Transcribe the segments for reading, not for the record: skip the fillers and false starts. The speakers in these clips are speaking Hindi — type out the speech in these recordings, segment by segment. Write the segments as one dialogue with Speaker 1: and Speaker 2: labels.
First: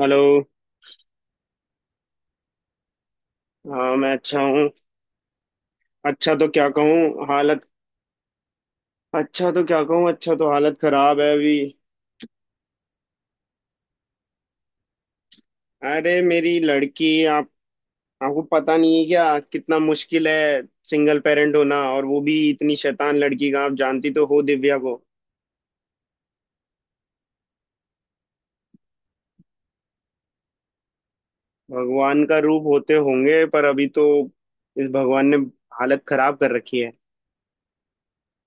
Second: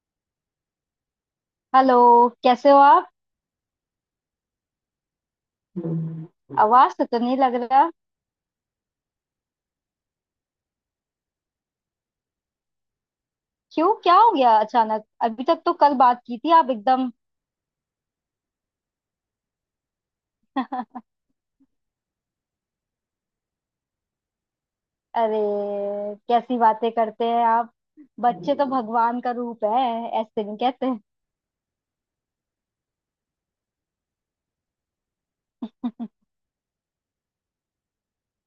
Speaker 1: हेलो।
Speaker 2: हेलो। कैसे हो आप?
Speaker 1: हाँ मैं अच्छा हूँ। अच्छा तो क्या
Speaker 2: आवाज से तो
Speaker 1: कहूँ
Speaker 2: नहीं लग
Speaker 1: हालत।
Speaker 2: रहा।
Speaker 1: अच्छा तो क्या कहूँ, अच्छा तो हालत खराब है अभी।
Speaker 2: क्यों? क्या हो गया अचानक? अभी तक तो कल
Speaker 1: अरे
Speaker 2: बात की थी,
Speaker 1: मेरी
Speaker 2: आप
Speaker 1: लड़की।
Speaker 2: एकदम।
Speaker 1: आप। आपको पता नहीं है क्या। कितना मुश्किल है। सिंगल पेरेंट होना और वो भी इतनी शैतान लड़की का। आप जानती तो हो दिव्या को।
Speaker 2: अरे, कैसी बातें करते हैं आप। बच्चे तो भगवान का रूप है, ऐसे नहीं कहते।
Speaker 1: भगवान का रूप होते होंगे पर अभी तो इस भगवान ने हालत खराब कर रखी है।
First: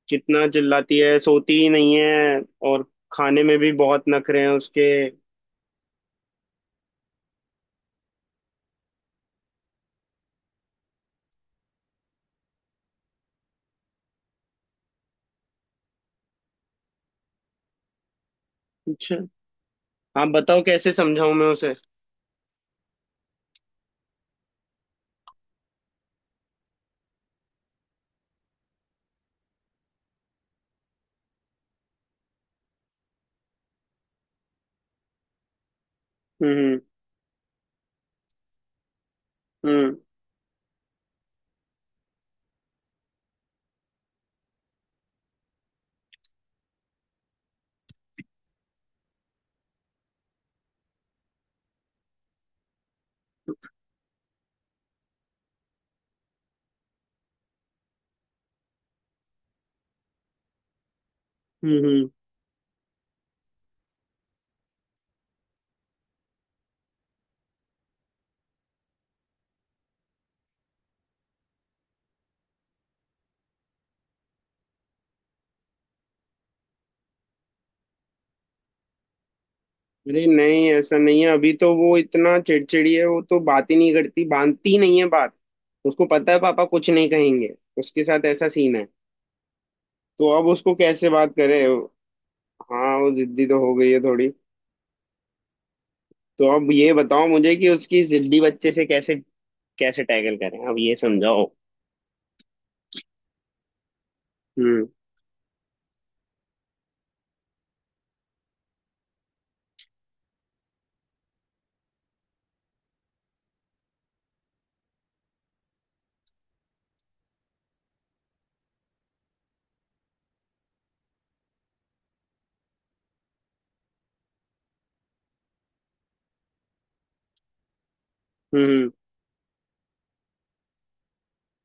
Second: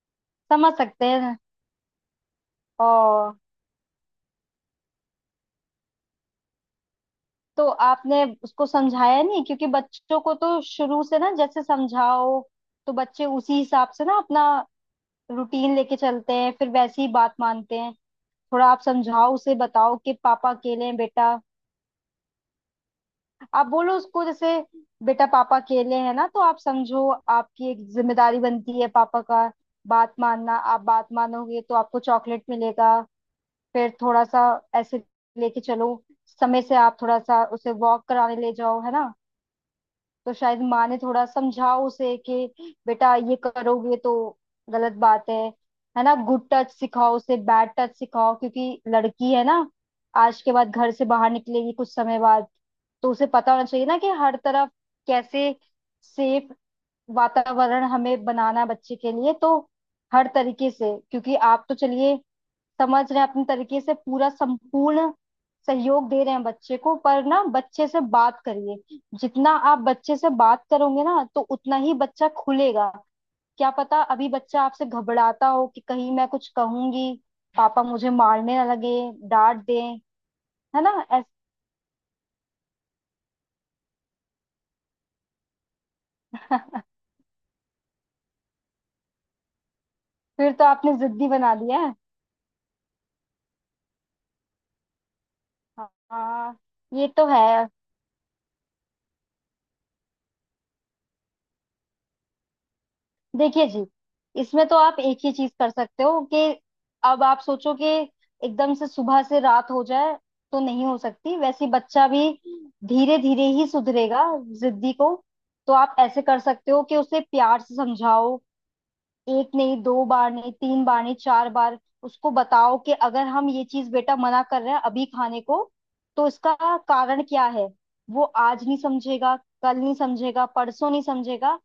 Speaker 1: कितना
Speaker 2: समझ
Speaker 1: चिल्लाती
Speaker 2: सकते
Speaker 1: है,
Speaker 2: हैं।
Speaker 1: सोती ही नहीं है। और
Speaker 2: और।
Speaker 1: खाने में भी बहुत नखरे हैं उसके।
Speaker 2: तो आपने उसको समझाया नहीं? क्योंकि बच्चों को तो शुरू से ना, जैसे समझाओ तो बच्चे उसी हिसाब से ना अपना रूटीन लेके चलते हैं, फिर वैसी ही बात मानते हैं। थोड़ा आप
Speaker 1: अच्छा
Speaker 2: समझाओ उसे, बताओ कि
Speaker 1: आप
Speaker 2: पापा
Speaker 1: बताओ
Speaker 2: अकेले
Speaker 1: कैसे
Speaker 2: हैं
Speaker 1: समझाऊं
Speaker 2: बेटा।
Speaker 1: मैं उसे।
Speaker 2: आप बोलो उसको, जैसे बेटा पापा अकेले हैं ना, तो आप समझो आपकी एक जिम्मेदारी बनती है, पापा का बात मानना। आप बात मानोगे तो आपको चॉकलेट मिलेगा। फिर थोड़ा सा ऐसे लेके चलो।
Speaker 1: हम्म
Speaker 2: समय से
Speaker 1: हम्म।
Speaker 2: आप थोड़ा सा उसे वॉक कराने ले जाओ, है ना।
Speaker 1: हम्म।
Speaker 2: तो शायद माँ ने थोड़ा समझाओ उसे कि बेटा ये करोगे तो गलत बात है ना। गुड टच सिखाओ उसे, बैड टच सिखाओ, क्योंकि लड़की है ना। आज के बाद घर से बाहर निकलेगी कुछ समय बाद, तो उसे पता होना चाहिए ना कि हर तरफ कैसे सेफ वातावरण हमें बनाना है बच्चे के लिए, तो हर तरीके से। क्योंकि आप तो
Speaker 1: हम्म हम्म।
Speaker 2: चलिए, समझ रहे हैं अपने तरीके से पूरा संपूर्ण सहयोग दे रहे हैं बच्चे को। पर ना बच्चे से बात करिए, जितना आप बच्चे से बात करोगे ना, तो उतना ही बच्चा खुलेगा। क्या पता अभी बच्चा आपसे घबराता हो कि कहीं मैं कुछ कहूंगी, पापा मुझे मारने ना लगे, डांट दें।
Speaker 1: अरे नहीं
Speaker 2: है
Speaker 1: ऐसा
Speaker 2: ना,
Speaker 1: नहीं है, अभी तो वो इतना चिड़चिड़ी है, वो तो बात ही नहीं करती, बांधती ही नहीं है बात। उसको पता है पापा कुछ नहीं कहेंगे। उसके साथ ऐसा सीन है। तो अब
Speaker 2: फिर तो
Speaker 1: उसको
Speaker 2: आपने
Speaker 1: कैसे
Speaker 2: जिद्दी
Speaker 1: बात
Speaker 2: बना
Speaker 1: करे।
Speaker 2: दिया है।
Speaker 1: हाँ वो जिद्दी तो हो गई है थोड़ी। तो
Speaker 2: हाँ,
Speaker 1: अब ये
Speaker 2: ये तो
Speaker 1: बताओ मुझे
Speaker 2: है।
Speaker 1: कि उसकी जिद्दी बच्चे से कैसे। कैसे टैकल करें, अब ये समझाओ।
Speaker 2: देखिए जी, इसमें तो
Speaker 1: हम्म।
Speaker 2: आप एक ही चीज कर सकते हो कि अब आप सोचो कि एकदम से सुबह से रात हो जाए तो नहीं हो सकती, वैसे बच्चा भी धीरे धीरे ही सुधरेगा जिद्दी को। तो आप ऐसे कर सकते हो कि उसे प्यार से समझाओ। एक नहीं, 2 बार नहीं, 3 बार नहीं, 4 बार उसको बताओ कि अगर हम ये चीज बेटा मना कर रहे हैं अभी खाने को, तो इसका कारण क्या है। वो आज नहीं
Speaker 1: हम्म।
Speaker 2: समझेगा, कल नहीं समझेगा, परसों नहीं समझेगा,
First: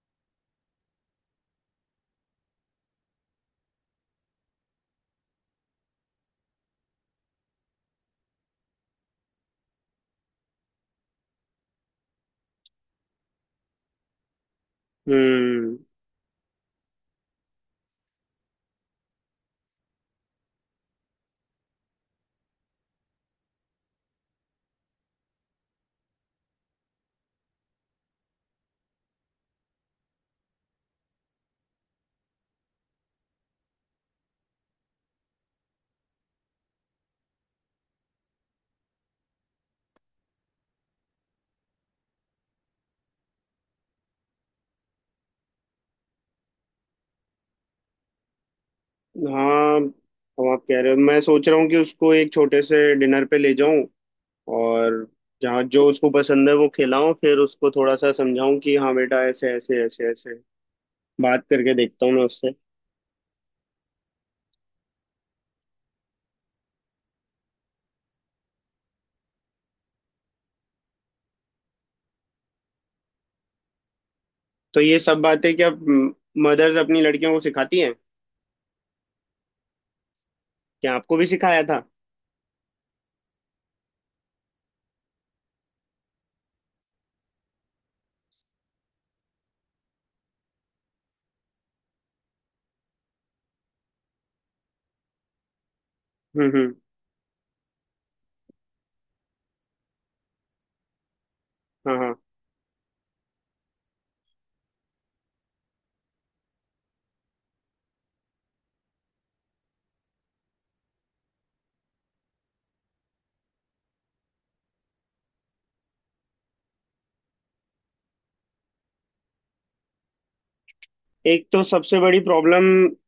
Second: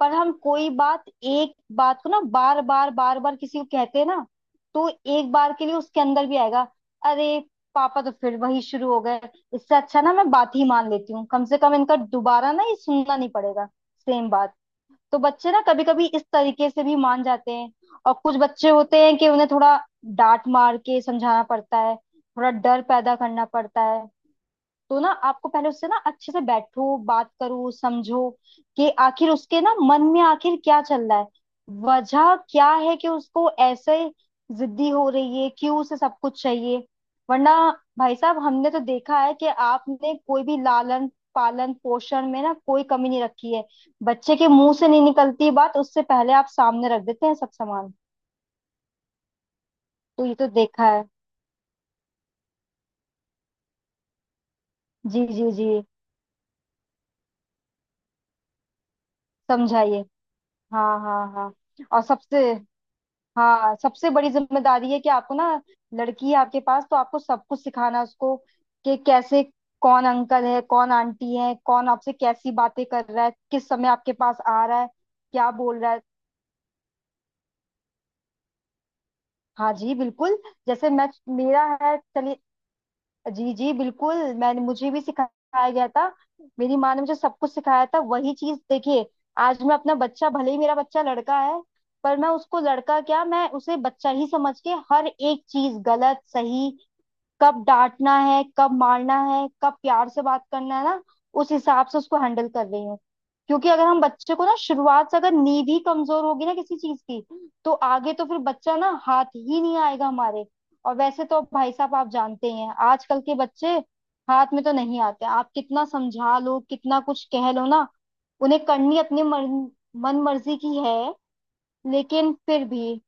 Speaker 2: पर हम कोई बात, एक बात को ना बार बार बार बार किसी को कहते हैं ना, तो एक बार के लिए उसके अंदर भी आएगा। अरे पापा तो फिर वही शुरू हो गए। इससे अच्छा ना मैं बात ही मान लेती हूँ, कम से कम इनका दोबारा ना ये सुनना नहीं पड़ेगा। सेम बात। तो बच्चे ना
Speaker 1: हम्म।
Speaker 2: कभी कभी इस तरीके से भी मान जाते हैं। और कुछ बच्चे होते हैं कि उन्हें थोड़ा डांट मार के समझाना पड़ता है, थोड़ा डर पैदा करना पड़ता है। तो ना आपको पहले उससे ना अच्छे से बैठो, बात करो, समझो कि आखिर उसके ना मन में आखिर क्या चल रहा है। वजह क्या है कि उसको ऐसे जिद्दी हो रही है, क्यों उसे सब कुछ चाहिए। वरना भाई साहब, हमने तो देखा है कि आपने कोई भी लालन पालन पोषण में ना कोई कमी नहीं रखी है। बच्चे के मुंह से नहीं निकलती बात, उससे पहले आप सामने रख देते हैं सब सामान।
Speaker 1: हाँ।
Speaker 2: तो ये
Speaker 1: अब
Speaker 2: तो
Speaker 1: आप कह
Speaker 2: देखा
Speaker 1: रहे हो,
Speaker 2: है।
Speaker 1: मैं सोच रहा हूँ कि उसको एक छोटे से डिनर पे ले जाऊं। और
Speaker 2: जी जी
Speaker 1: जहाँ
Speaker 2: जी।
Speaker 1: जो उसको पसंद है वो खिलाऊं, फिर उसको थोड़ा सा समझाऊं कि हाँ बेटा ऐसे ऐसे
Speaker 2: समझाइए।
Speaker 1: ऐसे ऐसे।
Speaker 2: हाँ हाँ
Speaker 1: बात
Speaker 2: हाँ।
Speaker 1: करके
Speaker 2: और
Speaker 1: देखता हूँ मैं
Speaker 2: सबसे
Speaker 1: उससे।
Speaker 2: हाँ, सबसे बड़ी जिम्मेदारी है कि आपको ना, लड़की है आपके पास तो आपको सब कुछ सिखाना है उसको कि कैसे, कौन अंकल है, कौन आंटी है, कौन आपसे कैसी बातें कर रहा है, किस समय आपके पास आ
Speaker 1: तो
Speaker 2: रहा है,
Speaker 1: ये सब
Speaker 2: क्या
Speaker 1: बातें क्या
Speaker 2: बोल रहा है।
Speaker 1: मदर्स अपनी लड़कियों को सिखाती हैं।
Speaker 2: हाँ जी, बिल्कुल। जैसे
Speaker 1: क्या
Speaker 2: मैं,
Speaker 1: आपको भी सिखाया
Speaker 2: मेरा
Speaker 1: था।
Speaker 2: है चलिए, जी जी बिल्कुल। मैंने मुझे भी सिखाया गया था। मेरी माँ ने मुझे सब कुछ सिखाया था, वही चीज देखिए। आज मैं अपना बच्चा, भले ही मेरा बच्चा लड़का है, पर मैं उसको लड़का क्या, मैं उसे बच्चा ही समझ के हर एक चीज गलत सही,
Speaker 1: हम्म।
Speaker 2: कब डांटना है, कब मारना है, कब प्यार से बात करना है ना, उस हिसाब
Speaker 1: हाँ
Speaker 2: से
Speaker 1: हाँ।
Speaker 2: उसको हैंडल कर रही हूँ। क्योंकि अगर हम बच्चे को ना शुरुआत से, अगर नींव ही कमजोर होगी ना किसी चीज की, तो आगे तो फिर बच्चा ना हाथ ही नहीं आएगा हमारे। और वैसे तो भाई साहब, आप जानते ही हैं आजकल के बच्चे हाथ में तो नहीं आते। आप कितना समझा लो, कितना कुछ कह लो ना, उन्हें करनी अपनी मन मन मर्जी की है।
Speaker 1: एक तो सबसे बड़ी
Speaker 2: लेकिन
Speaker 1: प्रॉब्लम
Speaker 2: फिर भी।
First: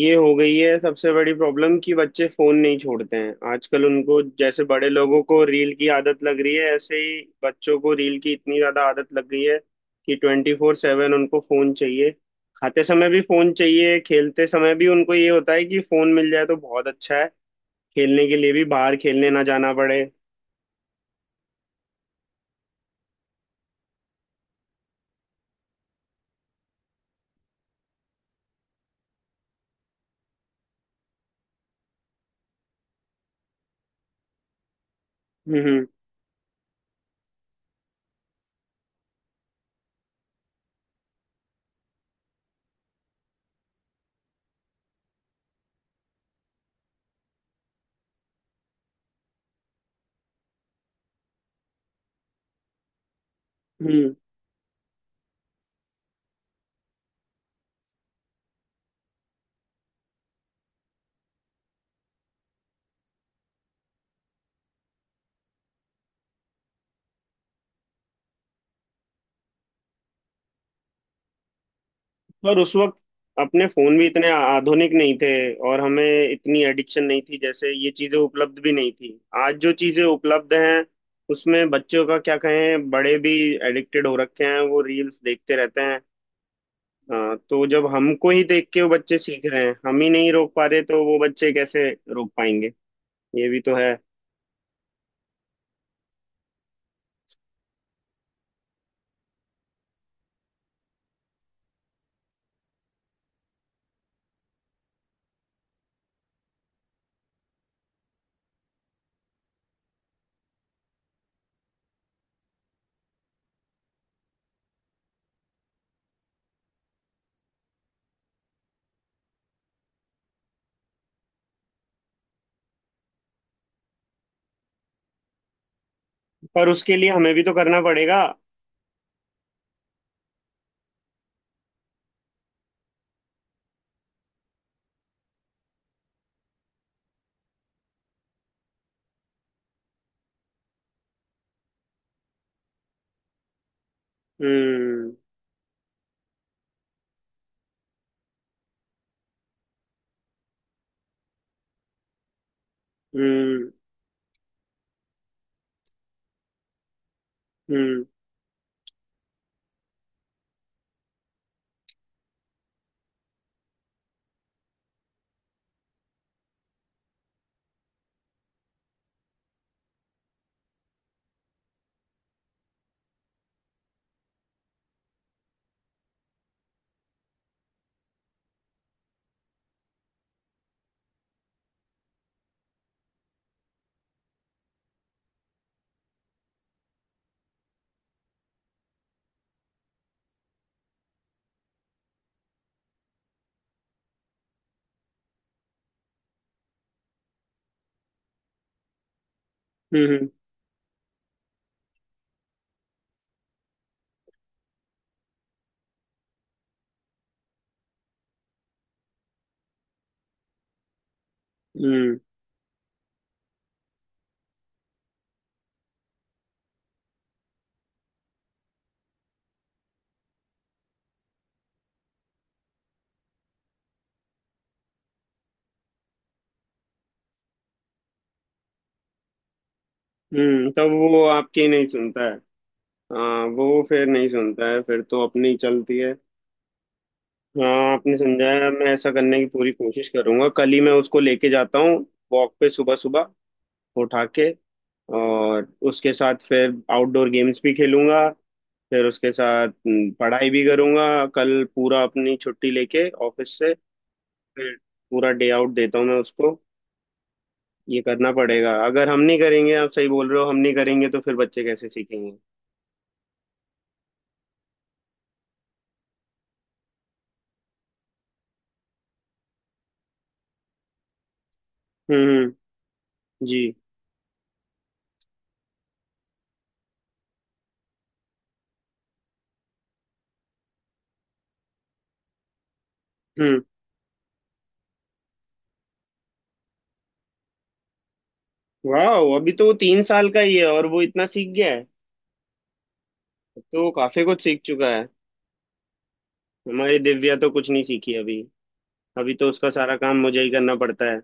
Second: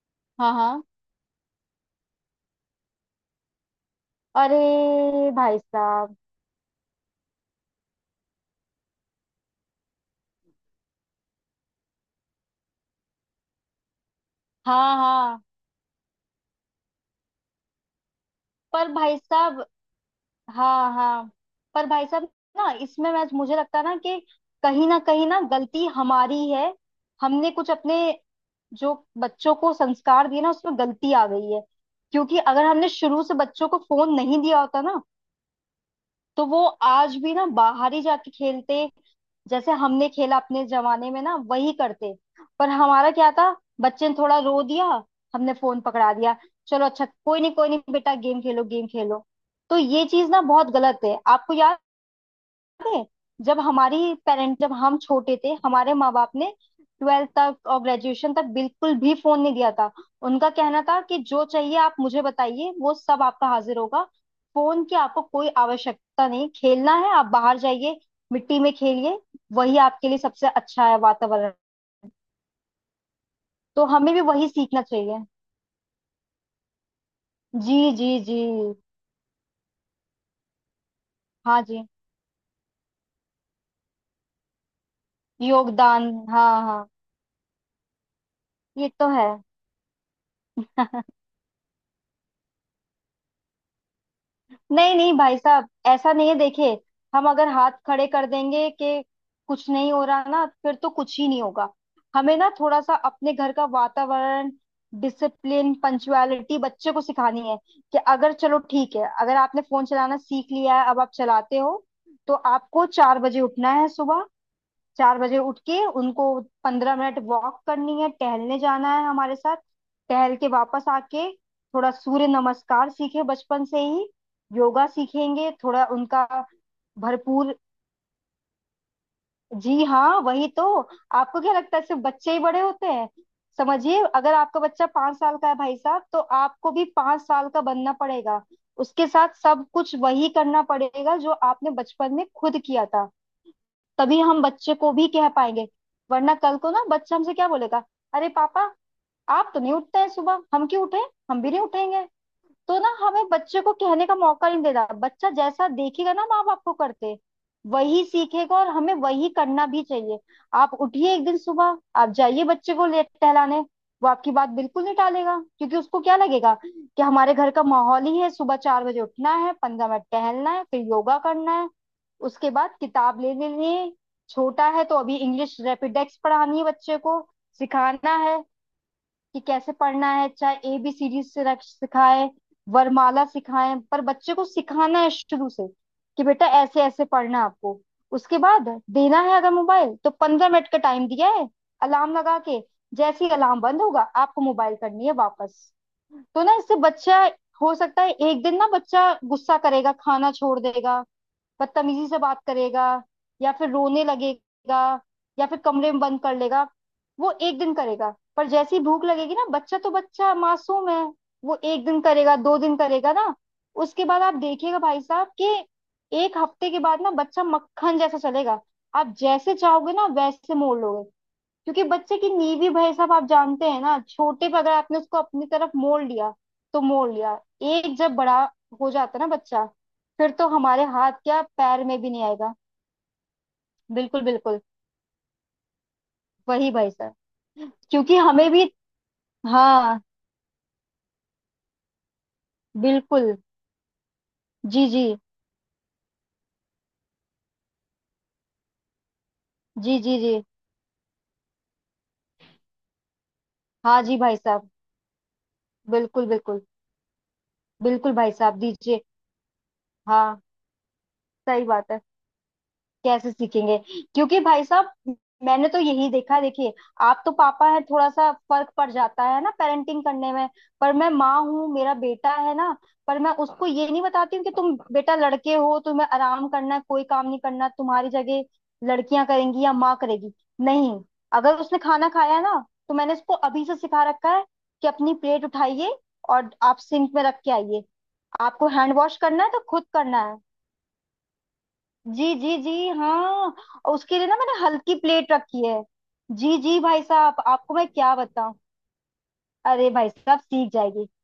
Speaker 1: ये हो
Speaker 2: हाँ
Speaker 1: गई है,
Speaker 2: हाँ।
Speaker 1: सबसे बड़ी प्रॉब्लम कि बच्चे फोन नहीं छोड़ते हैं आजकल। उनको जैसे बड़े लोगों
Speaker 2: अरे
Speaker 1: को
Speaker 2: भाई
Speaker 1: रील की
Speaker 2: साहब।
Speaker 1: आदत लग रही है, ऐसे ही बच्चों को रील की इतनी ज्यादा आदत लग गई है कि 24/7 उनको फोन चाहिए। खाते समय भी फोन चाहिए, खेलते समय भी
Speaker 2: हाँ
Speaker 1: उनको ये
Speaker 2: हाँ,
Speaker 1: होता है कि फोन मिल जाए तो बहुत अच्छा है। खेलने के लिए भी
Speaker 2: पर
Speaker 1: बाहर
Speaker 2: भाई
Speaker 1: खेलने ना
Speaker 2: साहब।
Speaker 1: जाना पड़े।
Speaker 2: हाँ हाँ, पर भाई साहब, ना इसमें, मैं मुझे लगता है ना कि कहीं ना गलती हमारी है। हमने कुछ अपने, जो बच्चों को संस्कार दिए ना, उसमें गलती आ गई है। क्योंकि अगर हमने शुरू से बच्चों को फोन नहीं दिया होता ना,
Speaker 1: हम्म
Speaker 2: तो वो आज भी ना बाहर ही जाके खेलते, जैसे हमने खेला अपने जमाने में ना, वही करते। पर हमारा क्या था, बच्चे ने थोड़ा रो दिया, हमने फोन पकड़ा दिया, चलो अच्छा, कोई नहीं बेटा, गेम खेलो गेम खेलो। तो ये चीज ना बहुत गलत है। आपको याद है? जब
Speaker 1: हम्म।
Speaker 2: हमारी पेरेंट जब हम छोटे थे, हमारे माँ बाप ने 12th तक और ग्रेजुएशन तक बिल्कुल भी फोन नहीं दिया था। उनका कहना था कि जो चाहिए आप मुझे बताइए, वो सब आपका हाजिर होगा, फोन की आपको कोई आवश्यकता नहीं। खेलना है आप बाहर जाइए, मिट्टी में खेलिए, वही आपके लिए सबसे अच्छा है वातावरण।
Speaker 1: और उस वक्त अपने
Speaker 2: तो
Speaker 1: फोन भी
Speaker 2: हमें भी
Speaker 1: इतने
Speaker 2: वही सीखना
Speaker 1: आधुनिक नहीं
Speaker 2: चाहिए।
Speaker 1: थे। और हमें इतनी एडिक्शन नहीं थी, जैसे
Speaker 2: जी
Speaker 1: ये
Speaker 2: जी
Speaker 1: चीजें
Speaker 2: जी।
Speaker 1: उपलब्ध भी नहीं थी। आज जो चीजें उपलब्ध हैं
Speaker 2: हाँ
Speaker 1: उसमें
Speaker 2: जी,
Speaker 1: बच्चों का क्या कहें, बड़े भी एडिक्टेड हो रखे हैं, वो रील्स देखते रहते हैं।
Speaker 2: योगदान। हाँ हाँ,
Speaker 1: हाँ, तो जब हमको ही देख के वो
Speaker 2: ये तो
Speaker 1: बच्चे
Speaker 2: है।
Speaker 1: सीख रहे हैं, हम ही नहीं रोक पा रहे, तो वो बच्चे कैसे रोक पाएंगे। ये भी तो है।
Speaker 2: नहीं नहीं भाई साहब, ऐसा नहीं है, देखिए। हम अगर हाथ खड़े कर देंगे कि कुछ नहीं हो रहा ना, फिर तो कुछ ही नहीं होगा। हमें ना थोड़ा सा अपने घर का वातावरण, डिसिप्लिन, पंचुअलिटी बच्चे को सिखानी है कि अगर, चलो ठीक है, अगर आपने फोन चलाना सीख लिया है, अब आप चलाते हो, तो आपको 4 बजे उठना है सुबह। चार बजे उठ के उनको 15 मिनट वॉक करनी है, टहलने जाना है हमारे साथ। टहल के वापस आके थोड़ा सूर्य नमस्कार सीखे बचपन से ही, योगा सीखेंगे थोड़ा उनका
Speaker 1: पर उसके लिए हमें भी तो
Speaker 2: भरपूर।
Speaker 1: करना पड़ेगा।
Speaker 2: जी हाँ वही तो। आपको क्या लगता है सिर्फ बच्चे ही बड़े होते हैं? समझिए, अगर आपका बच्चा 5 साल का है भाई साहब, तो आपको भी 5 साल का बनना पड़ेगा। उसके साथ सब कुछ वही करना पड़ेगा जो आपने बचपन में खुद किया था। तभी हम बच्चे को भी
Speaker 1: हम्म
Speaker 2: कह पाएंगे। वरना कल को ना बच्चा हमसे क्या बोलेगा, अरे पापा, आप तो नहीं उठते हैं सुबह, हम क्यों उठे, हम भी नहीं उठेंगे। तो ना हमें बच्चे
Speaker 1: हम्म
Speaker 2: को कहने का मौका नहीं देना। बच्चा जैसा देखेगा ना माँ बाप को करते, वही
Speaker 1: हम्म
Speaker 2: सीखेगा, और हमें वही करना भी चाहिए। आप उठिए एक दिन सुबह, आप जाइए बच्चे को ले टहलाने। वो आपकी बात बिल्कुल नहीं टालेगा, क्योंकि उसको क्या लगेगा कि हमारे घर का माहौल ही है, सुबह 4 बजे उठना है, 15 मिनट टहलना है, फिर योगा करना है, उसके बाद किताब ले लेनी है। छोटा है तो अभी इंग्लिश रैपिडेक्स पढ़ानी है बच्चे को, सिखाना है कि कैसे पढ़ना है, चाहे ए बी सीरीज से सिखाएं, वरमाला सिखाएं, पर बच्चे को सिखाना है शुरू से कि बेटा ऐसे ऐसे पढ़ना है आपको। उसके बाद देना है अगर मोबाइल, तो 15 मिनट का टाइम दिया है, अलार्म लगा के। जैसे ही अलार्म बंद होगा आपको मोबाइल करनी है वापस। तो ना इससे बच्चा, हो सकता है एक दिन ना बच्चा गुस्सा करेगा,
Speaker 1: हम्म।
Speaker 2: खाना छोड़ देगा, बदतमीजी से बात करेगा, या फिर रोने लगेगा, या फिर कमरे में बंद कर लेगा। वो एक दिन करेगा, पर जैसे ही भूख लगेगी ना, बच्चा तो बच्चा, मासूम है। वो एक दिन
Speaker 1: हम्म
Speaker 2: करेगा, 2 दिन करेगा ना। उसके बाद आप देखिएगा भाई साहब कि एक हफ्ते के बाद ना बच्चा मक्खन जैसा चलेगा। आप जैसे चाहोगे ना वैसे मोड़ लोगे। क्योंकि बच्चे की नींव ही, भाई साहब आप जानते हैं ना, छोटे पे अगर आपने उसको अपनी तरफ मोड़ लिया, तो मोड़ लिया। एक जब बड़ा हो जाता ना बच्चा, फिर तो हमारे
Speaker 1: तब
Speaker 2: हाथ
Speaker 1: वो
Speaker 2: क्या
Speaker 1: आपकी
Speaker 2: पैर
Speaker 1: नहीं
Speaker 2: में भी नहीं
Speaker 1: सुनता।
Speaker 2: आएगा।
Speaker 1: हाँ वो फिर
Speaker 2: बिल्कुल
Speaker 1: नहीं
Speaker 2: बिल्कुल,
Speaker 1: सुनता है, फिर तो अपनी चलती है।
Speaker 2: वही भाई साहब।
Speaker 1: हाँ आपने
Speaker 2: क्योंकि हमें
Speaker 1: समझाया,
Speaker 2: भी,
Speaker 1: मैं ऐसा करने की पूरी
Speaker 2: हाँ,
Speaker 1: कोशिश करूंगा, कल ही मैं उसको लेके जाता हूँ। वॉक पे सुबह सुबह
Speaker 2: बिल्कुल।
Speaker 1: उठा के।
Speaker 2: जी जी
Speaker 1: और उसके साथ फिर आउटडोर गेम्स भी खेलूंगा, फिर उसके साथ
Speaker 2: जी। जी जी।
Speaker 1: पढ़ाई भी करूंगा, कल पूरा अपनी छुट्टी लेके ऑफिस से।
Speaker 2: हाँ जी भाई साहब।
Speaker 1: फिर पूरा डे आउट देता हूँ मैं
Speaker 2: बिल्कुल
Speaker 1: उसको।
Speaker 2: बिल्कुल,
Speaker 1: ये
Speaker 2: बिल्कुल
Speaker 1: करना
Speaker 2: भाई साहब
Speaker 1: पड़ेगा,
Speaker 2: दीजिए।
Speaker 1: अगर हम नहीं करेंगे, आप सही बोल रहे
Speaker 2: हाँ,
Speaker 1: हो, हम नहीं करेंगे तो फिर बच्चे
Speaker 2: सही
Speaker 1: कैसे
Speaker 2: बात है,
Speaker 1: सीखेंगे।
Speaker 2: कैसे सीखेंगे? क्योंकि भाई साहब, मैंने तो यही देखा है, देखिए, आप तो पापा हैं, थोड़ा सा फर्क पड़ जाता है ना पेरेंटिंग करने में। पर मैं माँ हूँ, मेरा बेटा
Speaker 1: हम्म।
Speaker 2: है ना। पर मैं
Speaker 1: जी।
Speaker 2: उसको ये नहीं बताती हूँ कि तुम बेटा लड़के हो, तुम्हें आराम करना है, कोई काम नहीं करना, तुम्हारी जगह लड़कियां करेंगी या माँ करेगी। नहीं, अगर उसने खाना खाया है ना, तो मैंने उसको
Speaker 1: हम्म।
Speaker 2: अभी से सिखा रखा है कि अपनी प्लेट उठाइए और आप सिंक में रख के आइए। आपको हैंड वॉश
Speaker 1: वाह
Speaker 2: करना है
Speaker 1: अभी
Speaker 2: तो
Speaker 1: तो वो
Speaker 2: खुद
Speaker 1: तीन
Speaker 2: करना
Speaker 1: साल
Speaker 2: है।
Speaker 1: का ही है और वो इतना सीख गया है।
Speaker 2: जी जी जी। हाँ।
Speaker 1: अब तो वो
Speaker 2: और उसके
Speaker 1: काफी
Speaker 2: लिए ना
Speaker 1: कुछ
Speaker 2: मैंने
Speaker 1: सीख चुका
Speaker 2: हल्की
Speaker 1: है।
Speaker 2: प्लेट रखी है। जी जी
Speaker 1: हमारी
Speaker 2: भाई
Speaker 1: दिव्या
Speaker 2: साहब,
Speaker 1: तो कुछ
Speaker 2: आपको
Speaker 1: नहीं
Speaker 2: मैं
Speaker 1: सीखी
Speaker 2: क्या
Speaker 1: अभी।
Speaker 2: बताऊं।
Speaker 1: अभी तो उसका
Speaker 2: अरे
Speaker 1: सारा
Speaker 2: भाई
Speaker 1: काम
Speaker 2: साहब,
Speaker 1: मुझे ही
Speaker 2: सीख
Speaker 1: करना
Speaker 2: जाएगी।
Speaker 1: पड़ता है।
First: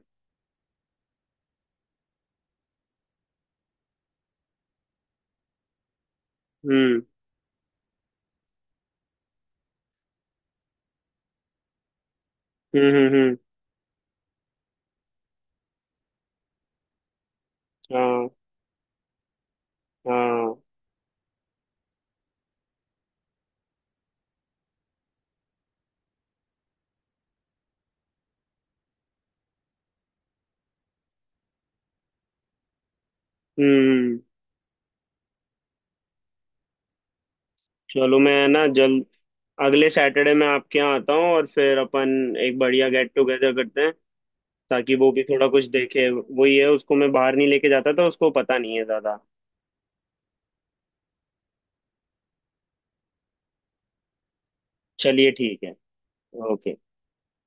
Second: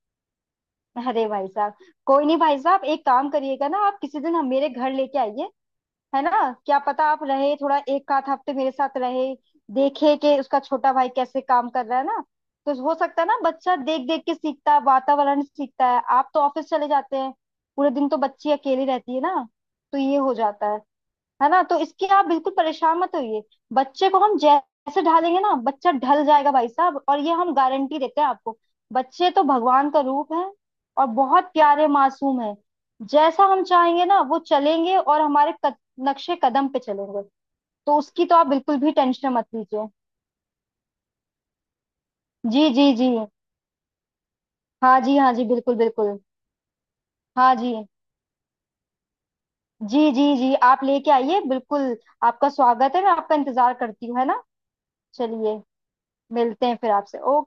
Speaker 2: अरे भाई साहब, कोई नहीं भाई साहब, एक काम करिएगा ना, आप किसी दिन हम मेरे घर लेके आइए, है ना। क्या
Speaker 1: हम्म
Speaker 2: पता आप रहे थोड़ा एक आध हफ्ते मेरे साथ, रहे देखे कि उसका छोटा भाई कैसे काम कर रहा है ना। तो
Speaker 1: हम्म
Speaker 2: हो
Speaker 1: हम्म
Speaker 2: सकता है
Speaker 1: हम्म,
Speaker 2: ना, बच्चा देख देख के सीखता है, वातावरण से सीखता है। आप तो ऑफिस चले जाते हैं, पूरे दिन तो
Speaker 1: हाँ
Speaker 2: बच्ची अकेली रहती है ना, तो ये हो
Speaker 1: हाँ,
Speaker 2: जाता है ना। तो इसकी आप बिल्कुल परेशान मत होइए। बच्चे को हम जैसे ढालेंगे ना बच्चा ढल जाएगा भाई साहब, और ये हम गारंटी देते हैं आपको। बच्चे तो भगवान का रूप है, और बहुत प्यारे मासूम है। जैसा हम
Speaker 1: हम्म
Speaker 2: चाहेंगे
Speaker 1: हम्म।
Speaker 2: ना वो चलेंगे और हमारे कद, नक्शे कदम पे चलेंगे। तो
Speaker 1: चलो
Speaker 2: उसकी
Speaker 1: मैं
Speaker 2: तो आप
Speaker 1: है ना
Speaker 2: बिल्कुल भी
Speaker 1: जल्द,
Speaker 2: टेंशन मत लीजिए।
Speaker 1: अगले सैटरडे मैं आपके यहाँ आता हूँ और फिर अपन एक
Speaker 2: जी जी
Speaker 1: बढ़िया
Speaker 2: जी।
Speaker 1: गेट टुगेदर करते हैं। ताकि
Speaker 2: हाँ
Speaker 1: वो
Speaker 2: जी,
Speaker 1: भी
Speaker 2: हाँ जी
Speaker 1: थोड़ा कुछ
Speaker 2: बिल्कुल
Speaker 1: देखे,
Speaker 2: बिल्कुल।
Speaker 1: वही है, उसको मैं बाहर नहीं
Speaker 2: हाँ
Speaker 1: लेके
Speaker 2: जी।
Speaker 1: जाता था, उसको पता नहीं है ज्यादा।
Speaker 2: जी जी जी। आप लेके आइए, बिल्कुल। आपका स्वागत है, मैं आपका इंतजार करती हूँ, है ना।
Speaker 1: चलिए
Speaker 2: चलिए।
Speaker 1: ठीक है।
Speaker 2: मिलते
Speaker 1: ओके।
Speaker 2: हैं फिर आपसे। ओके।